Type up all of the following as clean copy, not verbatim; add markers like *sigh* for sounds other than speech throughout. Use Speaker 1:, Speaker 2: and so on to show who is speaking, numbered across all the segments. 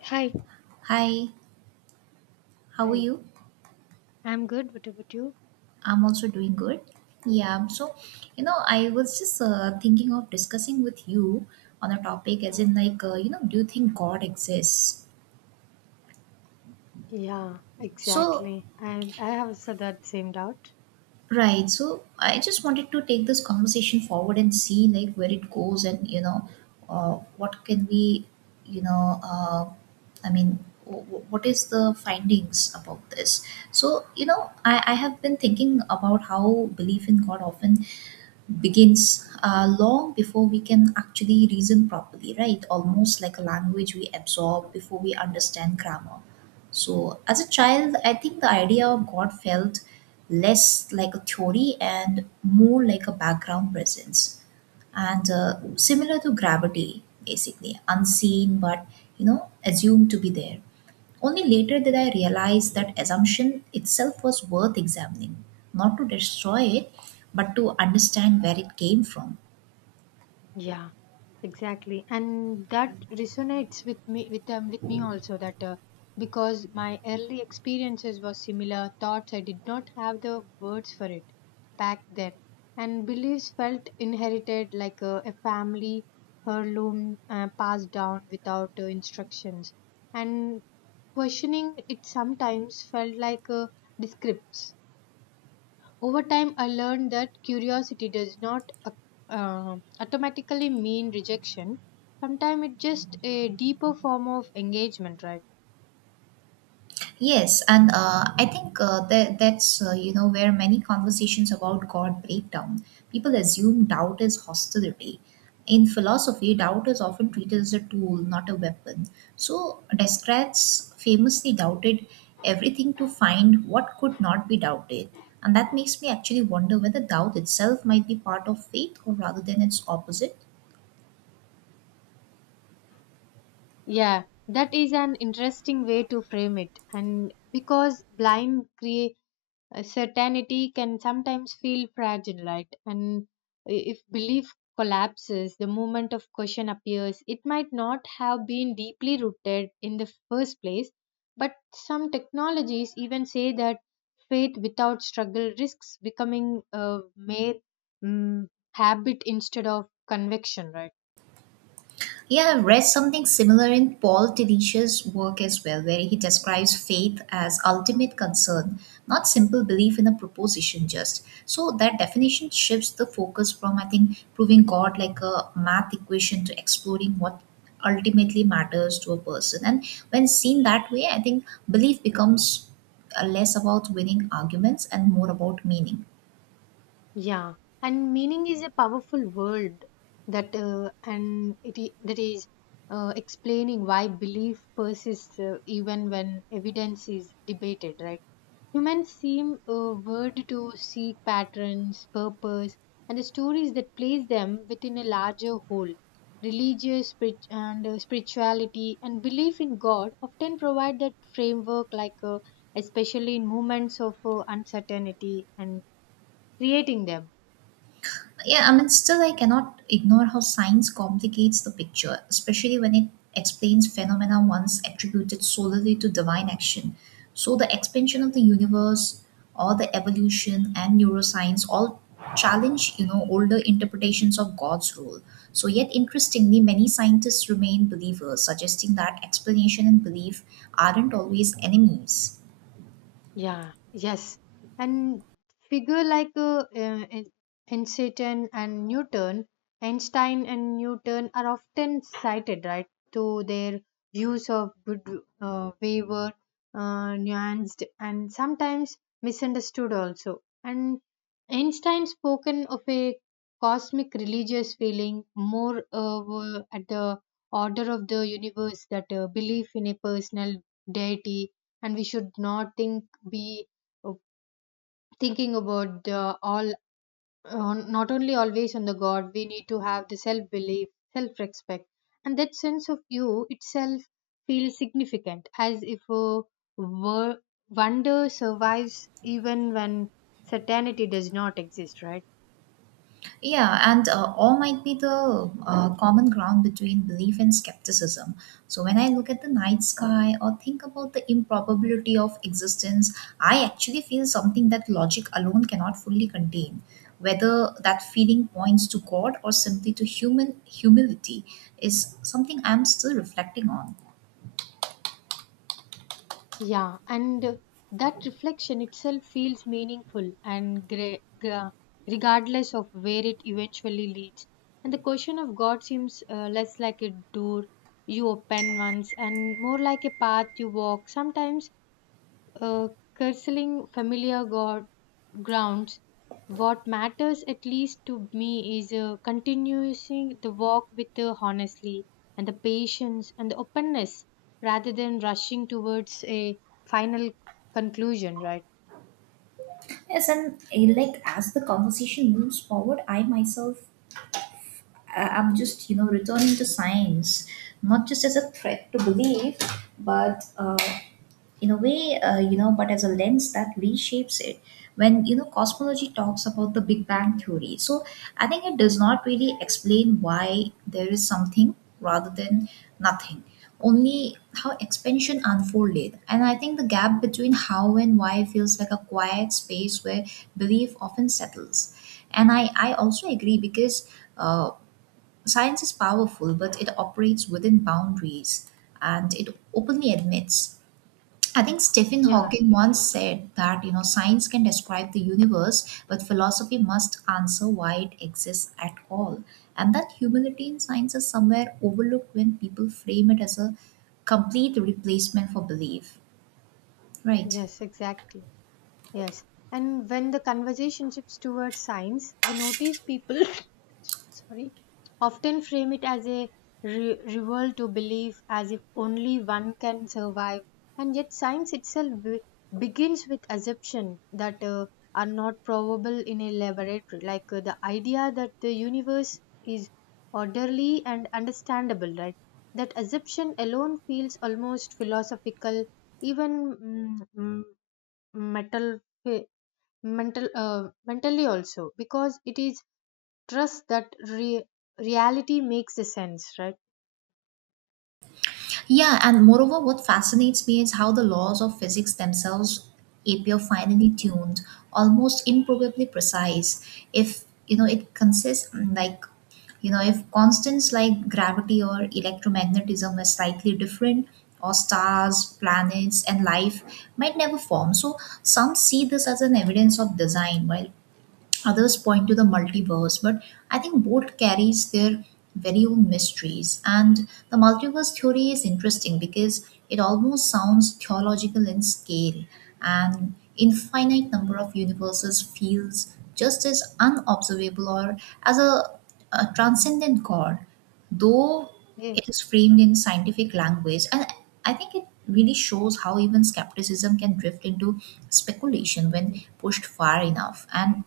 Speaker 1: Hi,
Speaker 2: Hi, how are
Speaker 1: Hi.
Speaker 2: you?
Speaker 1: I'm good. What about you?
Speaker 2: I'm also doing good. Yeah, so you know, I was just Thinking of discussing with you on a topic, as in, do you think God exists?
Speaker 1: Yeah,
Speaker 2: So,
Speaker 1: exactly. I have also that same doubt.
Speaker 2: right, so I just wanted to take this conversation forward and see, where it goes and, you know, what can we, you know, I mean, w- w- what is the findings about this? So I have been thinking about how belief in God often begins long before we can actually reason properly, right? Almost like a language we absorb before we understand grammar. So, as a child, I think the idea of God felt less like a theory and more like a background presence and similar to gravity, basically unseen but, you know, assumed to be there. Only later did I realize that assumption itself was worth examining, not to destroy it, but to understand where it came from.
Speaker 1: Yeah, exactly. And that resonates with me also that because my early experiences were similar thoughts. I did not have the words for it back then. And beliefs felt inherited like a family heirloom passed down without instructions. And questioning it sometimes felt like a descripts. Over time, I learned that curiosity does not automatically mean rejection. Sometimes it's just a deeper form of engagement, right?
Speaker 2: Yes, and I think that that's you know, where many conversations about God break down. People assume doubt is hostility. In philosophy, doubt is often treated as a tool, not a weapon. So Descartes famously doubted everything to find what could not be doubted, and that makes me actually wonder whether doubt itself might be part of faith or rather than its opposite.
Speaker 1: Yeah, that is an interesting way to frame it. And because blind certainty can sometimes feel fragile, right? And if belief collapses, the moment of question appears. It might not have been deeply rooted in the first place, but some technologies even say that faith without struggle risks becoming a mere mm, habit instead of conviction, right?
Speaker 2: Yeah, I've read something similar in Paul Tillich's work as well, where he describes faith as ultimate concern, not simple belief in a proposition just. So that definition shifts the focus from, I think, proving God like a math equation to exploring what ultimately matters to a person. And when seen that way, I think belief becomes less about winning arguments and more about meaning.
Speaker 1: Yeah, and meaning is a powerful word that and it I- that is explaining why belief persists even when evidence is debated, right? Humans seem word to seek patterns, purpose, and the stories that place them within a larger whole. Religious spirit and spirituality and belief in God often provide that framework, like especially in moments of uncertainty and creating them.
Speaker 2: Yeah, I mean, still, I cannot ignore how science complicates the picture, especially when it explains phenomena once attributed solely to divine action. So, the expansion of the universe, or the evolution, and neuroscience all challenge, you know, older interpretations of God's role. So, yet interestingly, many scientists remain believers, suggesting that explanation and belief aren't always enemies.
Speaker 1: Yeah, yes. And figure like Einstein and Einstein and Newton are often cited, right, to their views of good, wayward, nuanced, and sometimes misunderstood also. And Einstein spoken of a cosmic religious feeling more were at the order of the universe that belief in a personal deity, and we should not think be uh, thinking about all on, not only always on the god. We need to have the self belief, self respect, and that sense of you itself feels significant as if a wor- wonder survives even when certainty does not exist, right?
Speaker 2: Yeah, and awe might be the common ground between belief and skepticism. So when I look at the night sky or think about the improbability of existence, I actually feel something that logic alone cannot fully contain. Whether that feeling points to God or simply to human humility is something I'm still reflecting on.
Speaker 1: Yeah, and that reflection itself feels meaningful and regardless of where it eventually leads. And the question of God seems less like a door you open once and more like a path you walk. Sometimes uh, curtailing familiar god grounds. What matters, at least to me, is continuing the walk with the honestly and the patience and the openness, rather than rushing towards a final conclusion. Right?
Speaker 2: Yes, and like, as the conversation moves forward, I myself, I'm just, you know, returning to science, not just as a threat to belief, but you know, but as a lens that reshapes it. When, you know, cosmology talks about the Big Bang theory, so I think it does not really explain why there is something rather than nothing, only how expansion unfolded. And I think the gap between how and why feels like a quiet space where belief often settles. And I also agree because. Uh, Science is powerful, but it operates within boundaries and it openly admits. I think Stephen
Speaker 1: Yeah.
Speaker 2: Hawking once said that, you know, science can describe the universe, but philosophy must answer why it exists at all. And that humility in science is somewhere overlooked when people frame it as a complete replacement for belief, right?
Speaker 1: Yes. Exactly. Yes. And when the conversation shifts towards science, I notice people *laughs* *coughs* sorry, often frame it as a revolt to belief, as if only one can survive. And yet, science itself begins with assumption that are not probable in a laboratory, like the idea that the universe is orderly and understandable, right? That assumption alone feels almost philosophical, even metal eh, mental mentally also because it is trust that reality makes a sense, right?
Speaker 2: Yeah, and moreover, what fascinates me is how the laws of physics themselves appear finely tuned, almost improbably precise. If, you know, it consists like, you know, if constants like gravity or electromagnetism are slightly different, or stars, planets and life might never form. So some see this as an evidence of design while others point to the multiverse, but I think both carries their very own mysteries. And the multiverse theory is interesting because it almost sounds theological in scale, and infinite number of universes feels just as unobservable or as a transcendent god, though
Speaker 1: Ye-
Speaker 2: it is framed in scientific language. And I think it really shows how even skepticism can drift into speculation when pushed far enough. And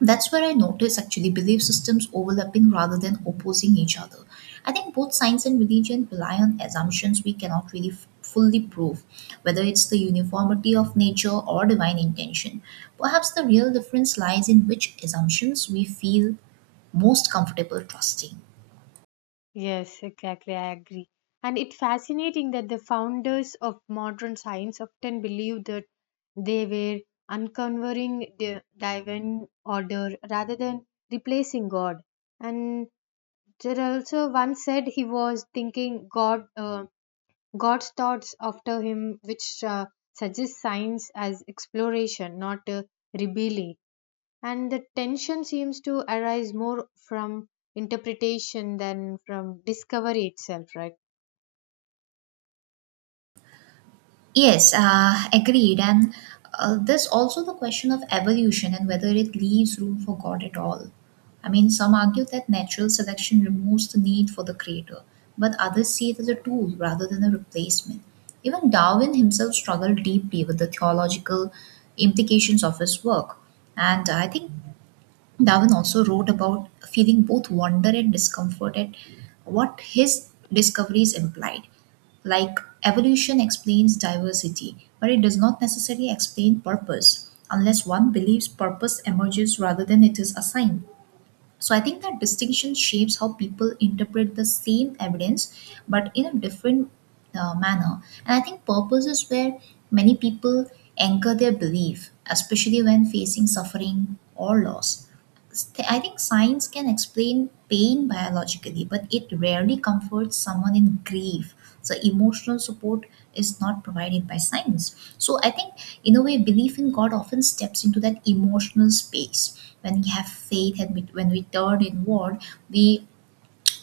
Speaker 2: that's where I notice actually belief systems overlapping rather than opposing each other. I think both science and religion rely on assumptions we cannot really fully prove, whether it's the uniformity of nature or divine intention. Perhaps the real difference lies in which assumptions we feel most comfortable trusting.
Speaker 1: Yes, exactly. I agree. And it's fascinating that the founders of modern science often believed that they were uncovering the divine order rather than replacing God. And there also one said he was thinking God. God's thoughts after him, which suggests science as exploration, not rebellion. And the tension seems to arise more from interpretation than from discovery itself, right?
Speaker 2: Yes, agreed. And there's also the question of evolution and whether it leaves room for God at all. I mean, some argue that natural selection removes the need for the creator, but others see it as a tool rather than a replacement. Even Darwin himself struggled deeply with the theological implications of his work. And I think Darwin also wrote about feeling both wonder and discomfort at what his discoveries implied. Like, evolution explains diversity, but it does not necessarily explain purpose unless one believes purpose emerges rather than it is assigned. So I think that distinction shapes how people interpret the same evidence but in a different manner. And I think purpose is where many people anchor their belief, especially when facing suffering or loss. I think science can explain pain biologically, but it rarely comforts someone in grief. So emotional support is not provided by science. So I think, in a way, belief in God often steps into that emotional space. When we have faith and we, when we turn inward, we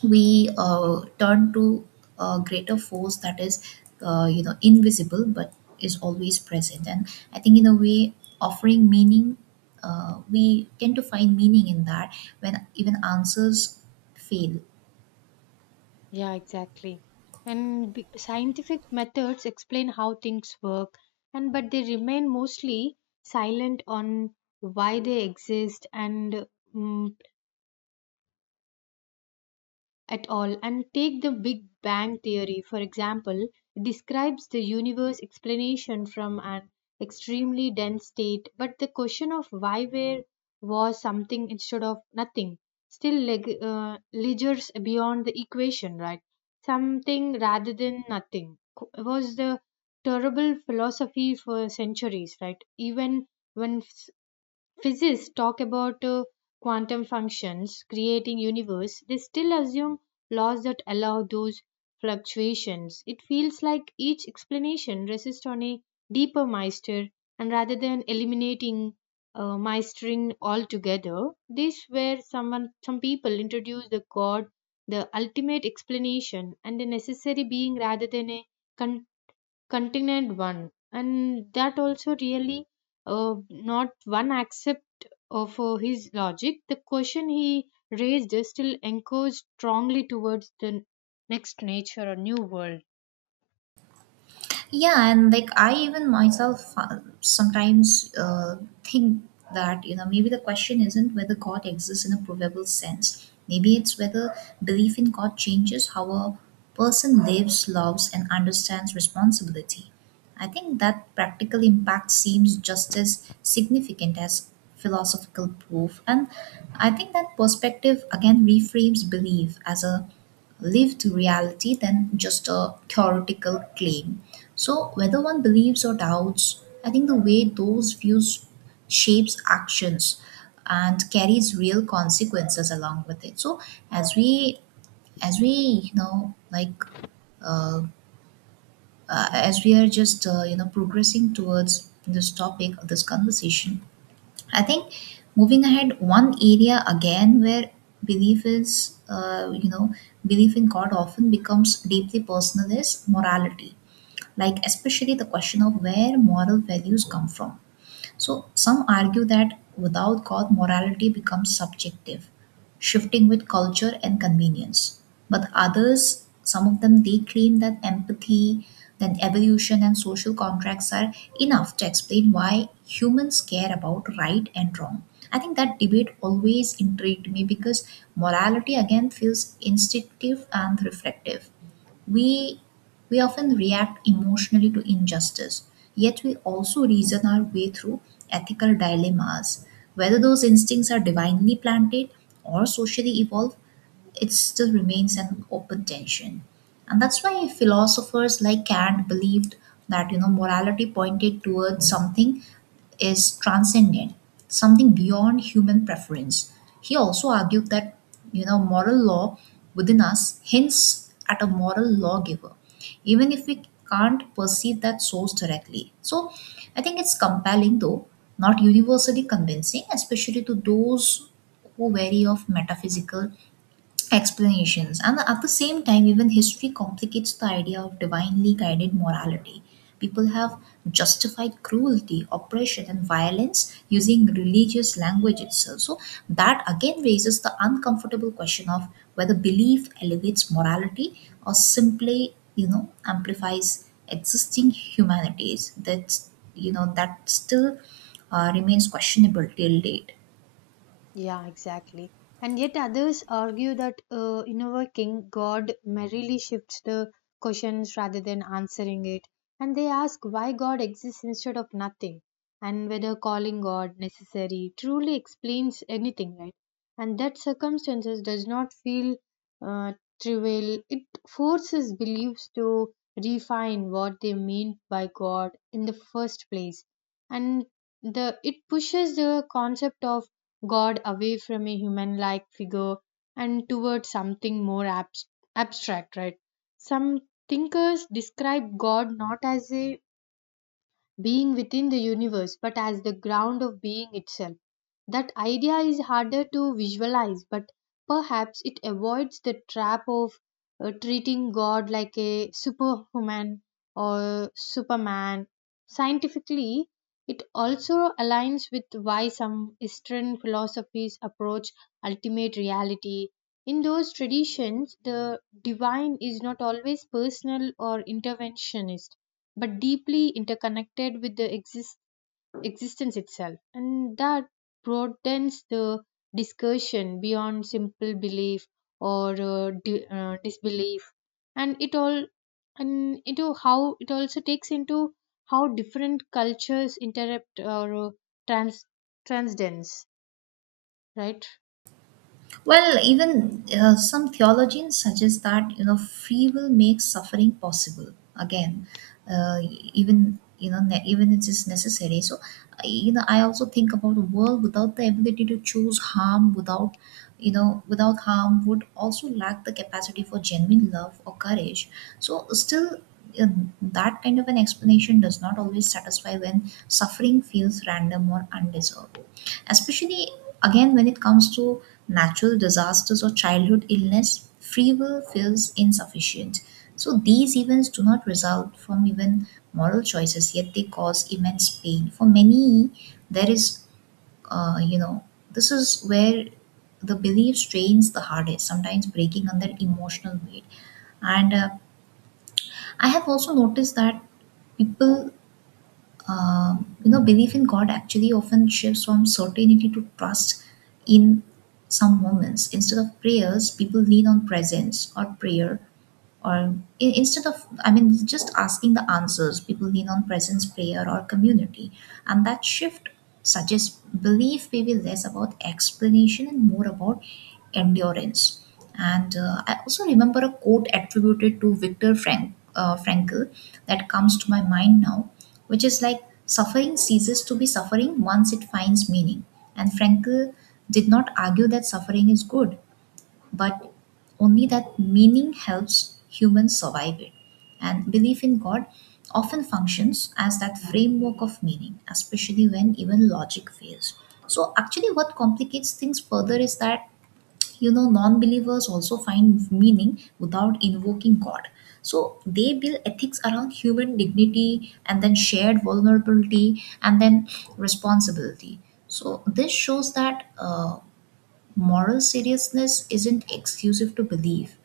Speaker 2: we turn to a greater force that is, you know, invisible but is always present, and I think, in a way, offering meaning. We tend to find meaning in that when even answers fail.
Speaker 1: Yeah, exactly. And scientific methods explain how things work, and but they remain mostly silent on why they exist and mm at all. And take the big bang theory for example, describes the universe explanation from an extremely dense state, but the question of why there was something instead of nothing still lingers beyond the equation, right? Something rather than nothing was the terrible philosophy for centuries, right? Even when physicists talk about quantum functions creating universe, they still assume laws that allow those fluctuations. It feels like each explanation rests on a deeper mystery, and rather than eliminating mastering altogether, this where someone some people introduce the god, the ultimate explanation and the necessary being rather than a con- Continent one. And that also really not one accept of his logic, the question he raised still echoes strongly towards the next nature or new world.
Speaker 2: Yeah, and like, I even myself sometimes think that, you know, maybe the question isn't whether god exists in a provable sense. Maybe it's whether belief in god changes how a person lives, loves and understands responsibility. I think that practical impact seems just as significant as philosophical proof, and I think that perspective again reframes belief as a lived reality than just a theoretical claim. So, whether one believes or doubts, I think the way those views shapes actions and carries real consequences along with it. So, as we, as we, you know, like, uh, as we are just, you know, progressing towards this topic, this conversation, I think moving ahead, one area again where belief is, belief in God often becomes deeply personal is morality. Like, especially the question of where moral values come from. So, some argue that without God, morality becomes subjective, shifting with culture and convenience. But others, some of them, they claim that empathy, then evolution, and social contracts are enough to explain why humans care about right and wrong. I think that debate always intrigued me because morality again feels instinctive and reflective. We we often react emotionally to injustice, yet we also reason our way through ethical dilemmas. Whether those instincts are divinely planted or socially evolved, it still remains an open tension. And that's why philosophers like Kant believed that, you know, morality pointed towards something is transcendent, something beyond human preference. He also argued that, you know, moral law within us hints at a moral lawgiver, even if we can't perceive that source directly. So I think it's compelling though, not universally convincing, especially to those who vary of metaphysical explanations. And at the same time, even history complicates the idea of divinely guided morality. People have justified cruelty, oppression, and violence using religious language itself. So, that again raises the uncomfortable question of whether belief elevates morality or simply, you know, amplifies existing humanities. That's, you know, that still remains questionable till date.
Speaker 1: Yeah, exactly. And yet others argue that invoking God merely shifts the questions rather than answering it. And they ask why God exists instead of nothing, and whether calling God necessary truly explains anything, right? And that circumstances does not feel uh, trivial. It forces beliefs to refine what they mean by God in the first place, and the it pushes the concept of God away from a human like figure and towards something more abstract, right? Some thinkers describe God not as a being within the universe but as the ground of being itself. That idea is harder to visualize, but perhaps it avoids the trap of treating God like a superhuman or superman. Scientifically, it also aligns with why some Eastern philosophies approach ultimate reality. In those traditions, the divine is not always personal or interventionist but deeply interconnected with the existence itself. And that broadens the discussion beyond simple belief or disbelief. And it all and into how it also takes into how different cultures interrupt or trans transcendence, right?
Speaker 2: Well, even some theologians suggest that, you know, free will makes suffering possible. Again, uh, even, you know, even it is necessary. So you know, I also think about a world without the ability to choose harm, without, you know, without harm would also lack the capacity for genuine love or courage. So still. uh, That kind of an explanation does not always satisfy when suffering feels random or undeserved. Especially again, when it comes to natural disasters or childhood illness, free will feels insufficient. So these events do not result from even moral choices, yet they cause immense pain. For many, there is, uh, you know, this is where the belief strains the hardest, sometimes breaking under emotional weight. And I have also noticed that people uh, belief in god actually often shifts from certainty to trust in some moments. Instead of prayers, people lean on presence or prayer, or instead of just asking the answers, people lean on presence, prayer, or community. And that shift suggests belief may be less about explanation and more about endurance. And I also remember a quote attributed to Viktor frankl that comes to my mind now, which is like, suffering ceases to be suffering once it finds meaning. And frankl did not argue that suffering is good, but only that meaning helps humans survive it. And belief in God often functions as that framework of meaning, especially when even logic fails. So, actually, what complicates things further is that, you know, non believers also find meaning without invoking God. So they build ethics around human dignity, and then shared vulnerability, and then responsibility. So this shows that, moral seriousness isn't exclusive to belief,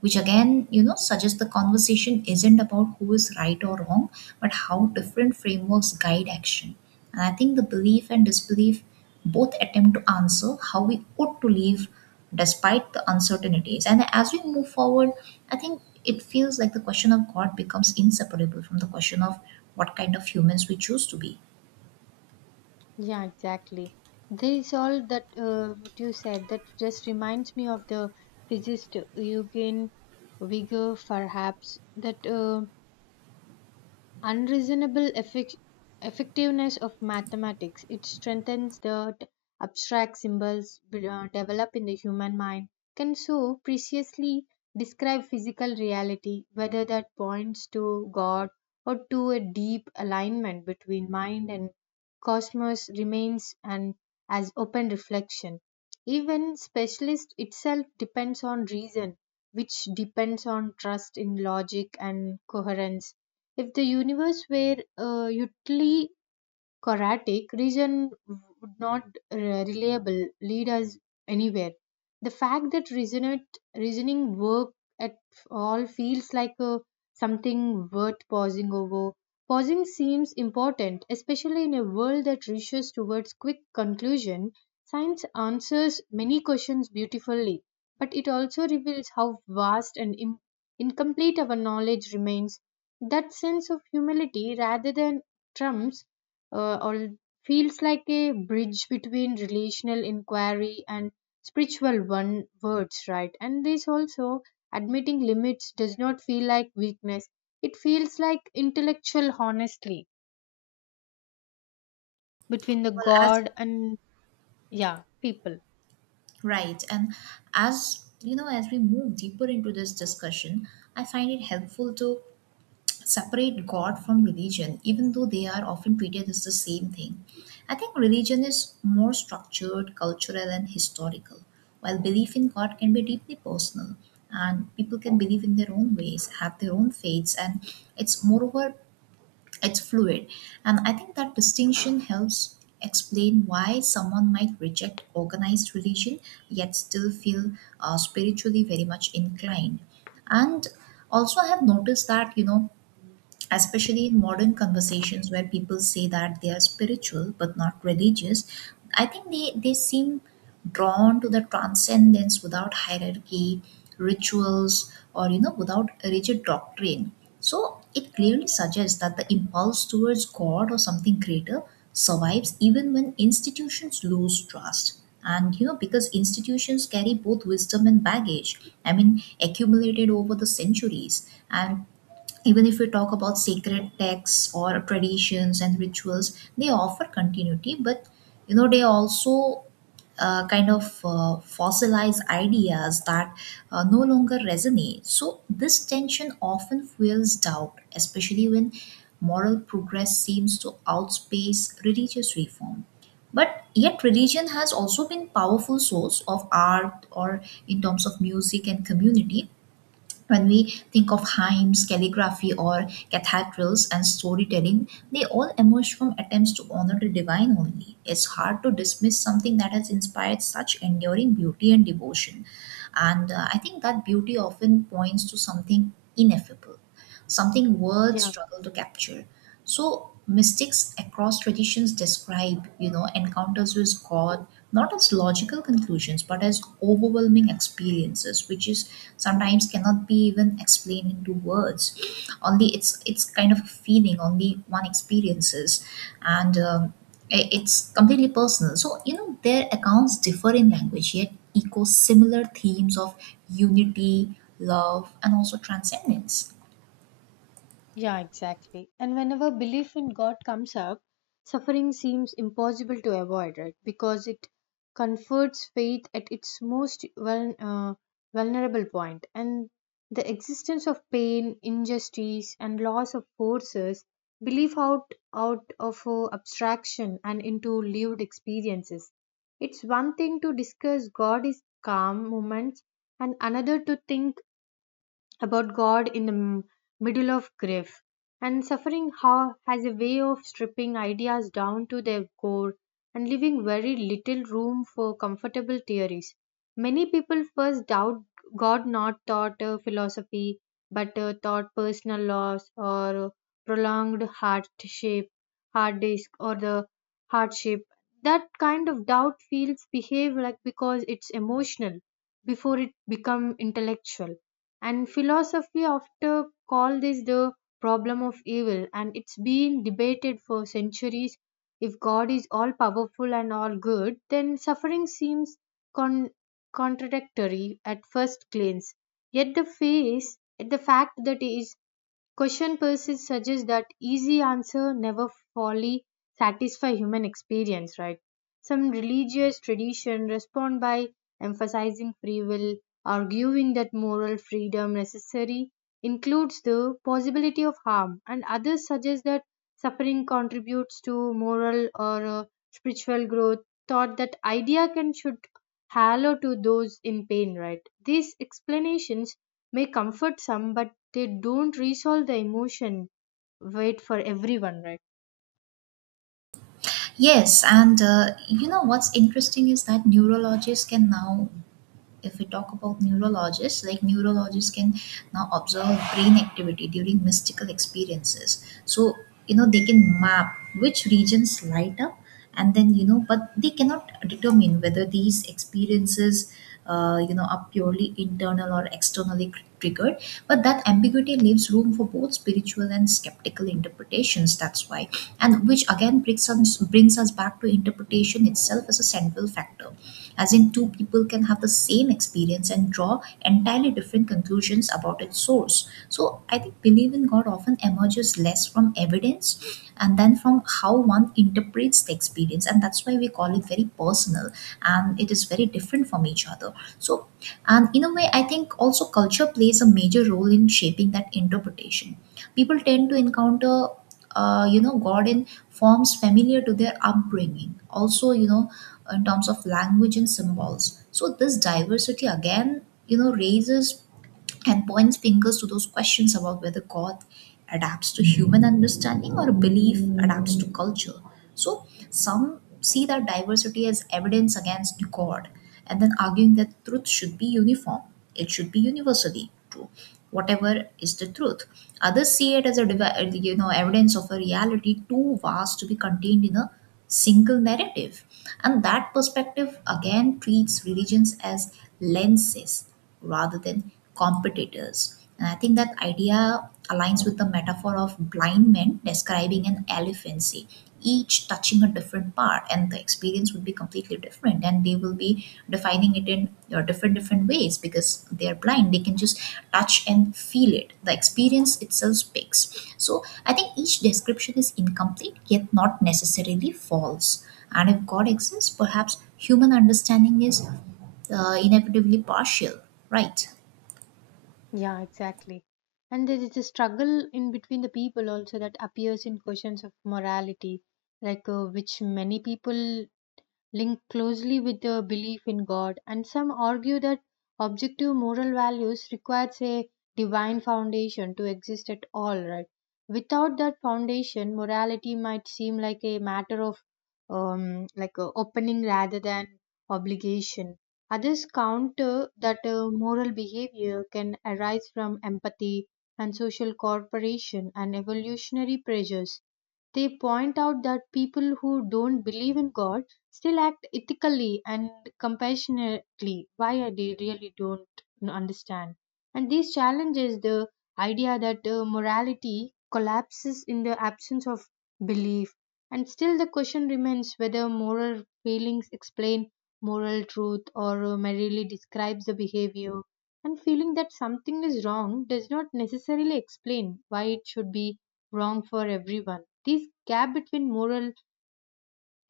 Speaker 2: which again, you know, suggests the conversation isn't about who is right or wrong, but how different frameworks guide action. And I think the belief and disbelief both attempt to answer how we ought to live despite the uncertainties. And as we move forward, I think it feels like the question of god becomes inseparable from the question of what kind of humans we choose to be
Speaker 1: Yeah, exactly. This is all that what you said that just reminds me of the physicist Eugen Wigner, perhaps that unreasonable effectiveness of mathematics. It strengthens the abstract symbols developed in the human mind, can so preciously describe physical reality, whether that points to God or to a deep alignment between mind and cosmos remains an as open reflection. Even specialist itself depends on reason, which depends on trust in logic and coherence. If the universe were utterly Choratic, region would not reliable lead us anywhere. The fact that reasoning work at all feels like something worth pausing over. Pausing seems important, especially in a world that rushes towards quick conclusion. Science answers many questions beautifully, but it also reveals how vast and incomplete our knowledge remains. That sense of humility rather than trumps or feels like a bridge between relational inquiry and spiritual one words, right? And this also admitting limits does not feel like weakness, it feels like intellectual honestly between the
Speaker 2: well as.
Speaker 1: god and yeah people
Speaker 2: Right. And as you know, as we move deeper into this discussion, I find it helpful to separate God from religion, even though they are often treated as the same thing. I think religion is more structured, cultural, and historical, while belief in God can be deeply personal. And people can believe in their own ways, have their own faiths, and it's moreover it's fluid. And I think that distinction helps explain why someone might reject organized religion, yet still feel spiritually very much inclined. And also I have noticed that, you know, especially in modern conversations where people say that they are spiritual but not religious, I think they seem drawn to the transcendence without hierarchy, rituals, or you know, without a rigid doctrine. So it clearly suggests that the impulse towards god or something greater survives even when institutions lose trust. And you know, because institutions carry both wisdom and baggage, I mean accumulated over the centuries. And even if we talk about sacred texts or traditions and rituals, they offer continuity, but you know, they also kind of fossilize ideas that no longer resonate. So this tension often fuels doubt, especially when moral progress seems to outpace religious reform. But yet religion has also been powerful source of art, or in terms of music and community. When we think of hymns, calligraphy, or cathedrals and storytelling, they all emerge from attempts to honor the divine only. It's hard to dismiss something that has inspired such enduring beauty and devotion. And I think that beauty often points to something ineffable, something words
Speaker 1: yeah.
Speaker 2: struggle to capture. So mystics across traditions describe, you know, encounters with God, not as logical conclusions but as overwhelming experiences, which is sometimes cannot be even explained into words. Only it's kind of a feeling only one experiences, and it's completely personal. So you know, their accounts differ in language yet echo similar themes of unity, love, and also transcendence.
Speaker 1: Yeah, exactly. And whenever belief in God comes up, suffering seems impossible to avoid, right? Because it comforts faith at its most vulnerable point. And the existence of pain, injustice, and loss of forces belief out of abstraction and into lived experiences. It's one thing to discuss God is calm moments, and another to think about God in the middle of grief. And suffering how has a way of stripping ideas down to their core and leaving very little room for comfortable theories. Many people first doubt God not thought philosophy, but taught personal loss or prolonged hardship, hard disk or the hardship. That kind of doubt feels behave like because it's emotional before it become intellectual. And philosophy often call this the problem of evil, and it's been debated for centuries. If god is all powerful and all good, then suffering seems con- contradictory at first glance, yet the face the fact that he is question pursuits suggests that easy answer never fully satisfy human experience, right? Some religious tradition respond by emphasizing free will, arguing that moral freedom necessary includes the possibility of harm, and others suggest that suffering contributes to moral or spiritual growth. Thought that idea can should hallow to those in pain, right? These explanations may comfort some but they don't resolve the emotion wait for everyone, right?
Speaker 2: Yes, and you know, what's interesting is that neurologists can now if we talk about neurologists, like neurologists can now observe brain activity during mystical experiences. So, you know, they can map which regions light up, and then, you know, but they cannot determine whether these experiences, are purely internal or externally triggered. But that ambiguity leaves room for both spiritual and skeptical interpretations. That's why, and which again brings us back to interpretation itself as a central factor, as in two people can have the same experience and draw entirely different conclusions about its source. So I think belief in God often emerges less from evidence and then from how one interprets the experience. And that's why we call it very personal, and it is very different from each other. So, and in a way, I think also culture plays a major role in shaping that interpretation. People tend to encounter you know, god in forms familiar to their upbringing, also you know, in terms of language and symbols. So this diversity again, you know, raises and points fingers to those questions about whether God adapts to human understanding or belief adapts to culture. So some see that diversity as evidence against God and then arguing that truth should be uniform, it should be universally true. Whatever is the truth, others see it as a you know, evidence of a reality too vast to be contained in a single narrative. And that perspective again treats religions as lenses rather than competitors. And I think that idea aligns with the metaphor of blind men describing an elephant, say, each touching a different part, and the experience would be completely different, and they will be defining it in different ways, because they are blind, they can just touch and feel it, the experience itself speaks. So I think each description is incomplete, yet not necessarily false. And if god exists, perhaps human understanding is inevitably partial, right?
Speaker 1: Yeah, exactly. And there is a struggle in between the people also that appears in questions of morality, like which many people linked closely with the belief in God, and some argue that objective moral values requires a divine foundation to exist at all, right? Without that foundation, morality might seem like a matter of like a opening rather than obligation. Others counter that moral behavior can arise from empathy and social cooperation and evolutionary pressures. They point out that people who don't believe in God still act ethically and compassionately, why I really don't understand. And these challenges the idea that morality collapses in the absence of belief. And still the question remains whether moral feelings explain moral truth or merely describes the behavior. And feeling that something is wrong does not necessarily explain why it should be wrong for everyone. This gap between moral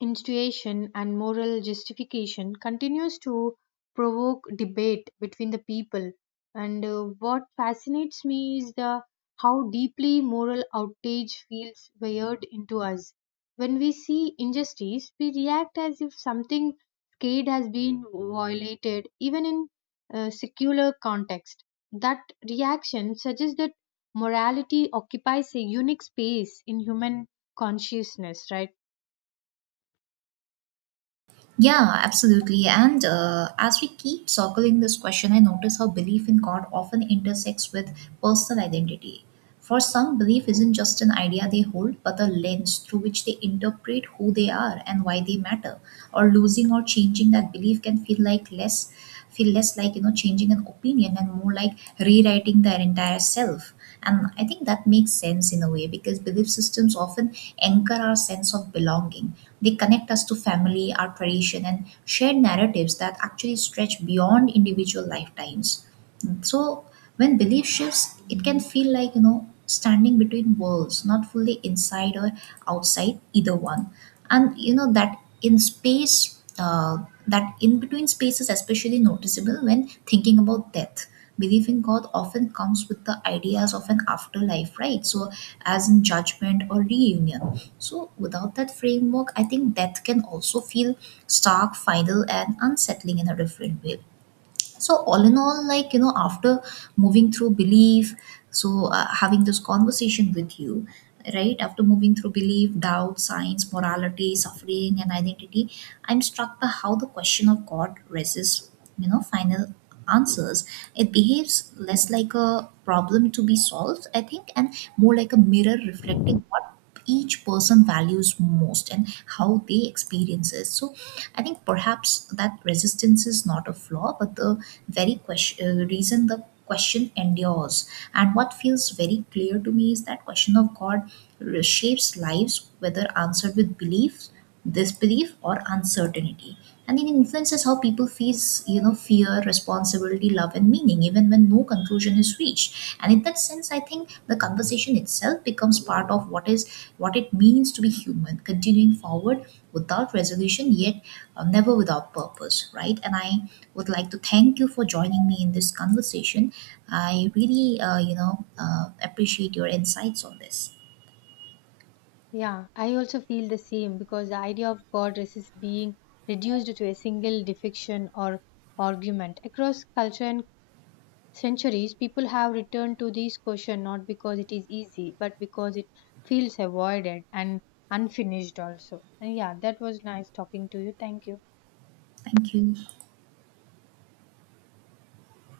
Speaker 1: institution and moral justification continues to provoke debate between the people. And what fascinates me is the how deeply moral outrage feels wired into us. When we see injustice we react as if something scared has been violated, even in a secular context. That reaction suggests that morality occupies a unique space in human consciousness, right?
Speaker 2: Yeah, absolutely. And as we keep circling this question, I notice how belief in God often intersects with personal identity. For some, belief isn't just an idea they hold, but a lens through which they interpret who they are and why they matter. Or losing or changing that belief can feel like less like, you know, changing an opinion, and more like rewriting their entire self. And I think that makes sense in a way, because belief systems often anchor our sense of belonging. They connect us to family, our tradition, and shared narratives that actually stretch beyond individual lifetimes. So when belief shifts, it can feel like, you know, standing between worlds, not fully inside or outside either one. And you know, that in space, that in between space is especially noticeable when thinking about death. Belief in god often comes with the ideas of an afterlife, right? So as in judgment or reunion. So without that framework, I think death can also feel stark, final, and unsettling in a different way. So all in all, like you know, after moving through belief, so having this conversation with you, right after moving through belief, doubt, science, morality, suffering, and identity, I'm struck by how the question of god resists, you know, final answers. It behaves less like a problem to be solved, I think, and more like a mirror reflecting what each person values most and how they experience it. So I think perhaps that resistance is not a flaw, but the very question reason the question endures. And what feels very clear to me is that question of god shapes lives, whether answered with belief, disbelief, or uncertainty. And it influences how people face, you know, fear, responsibility, love, and meaning, even when no conclusion is reached. And in that sense, I think the conversation itself becomes part of what it means to be human, continuing forward without resolution, yet never without purpose, right? And I would like to thank you for joining me in this conversation. I really appreciate your insights on this.
Speaker 1: Yeah, I also feel the same because the idea of God resists being reduced to a single defection or argument. Across culture and centuries, people have returned to this question not because it is easy, but because it feels avoided and unfinished also. And yeah, that was nice talking to you. Thank you.
Speaker 2: Thank you.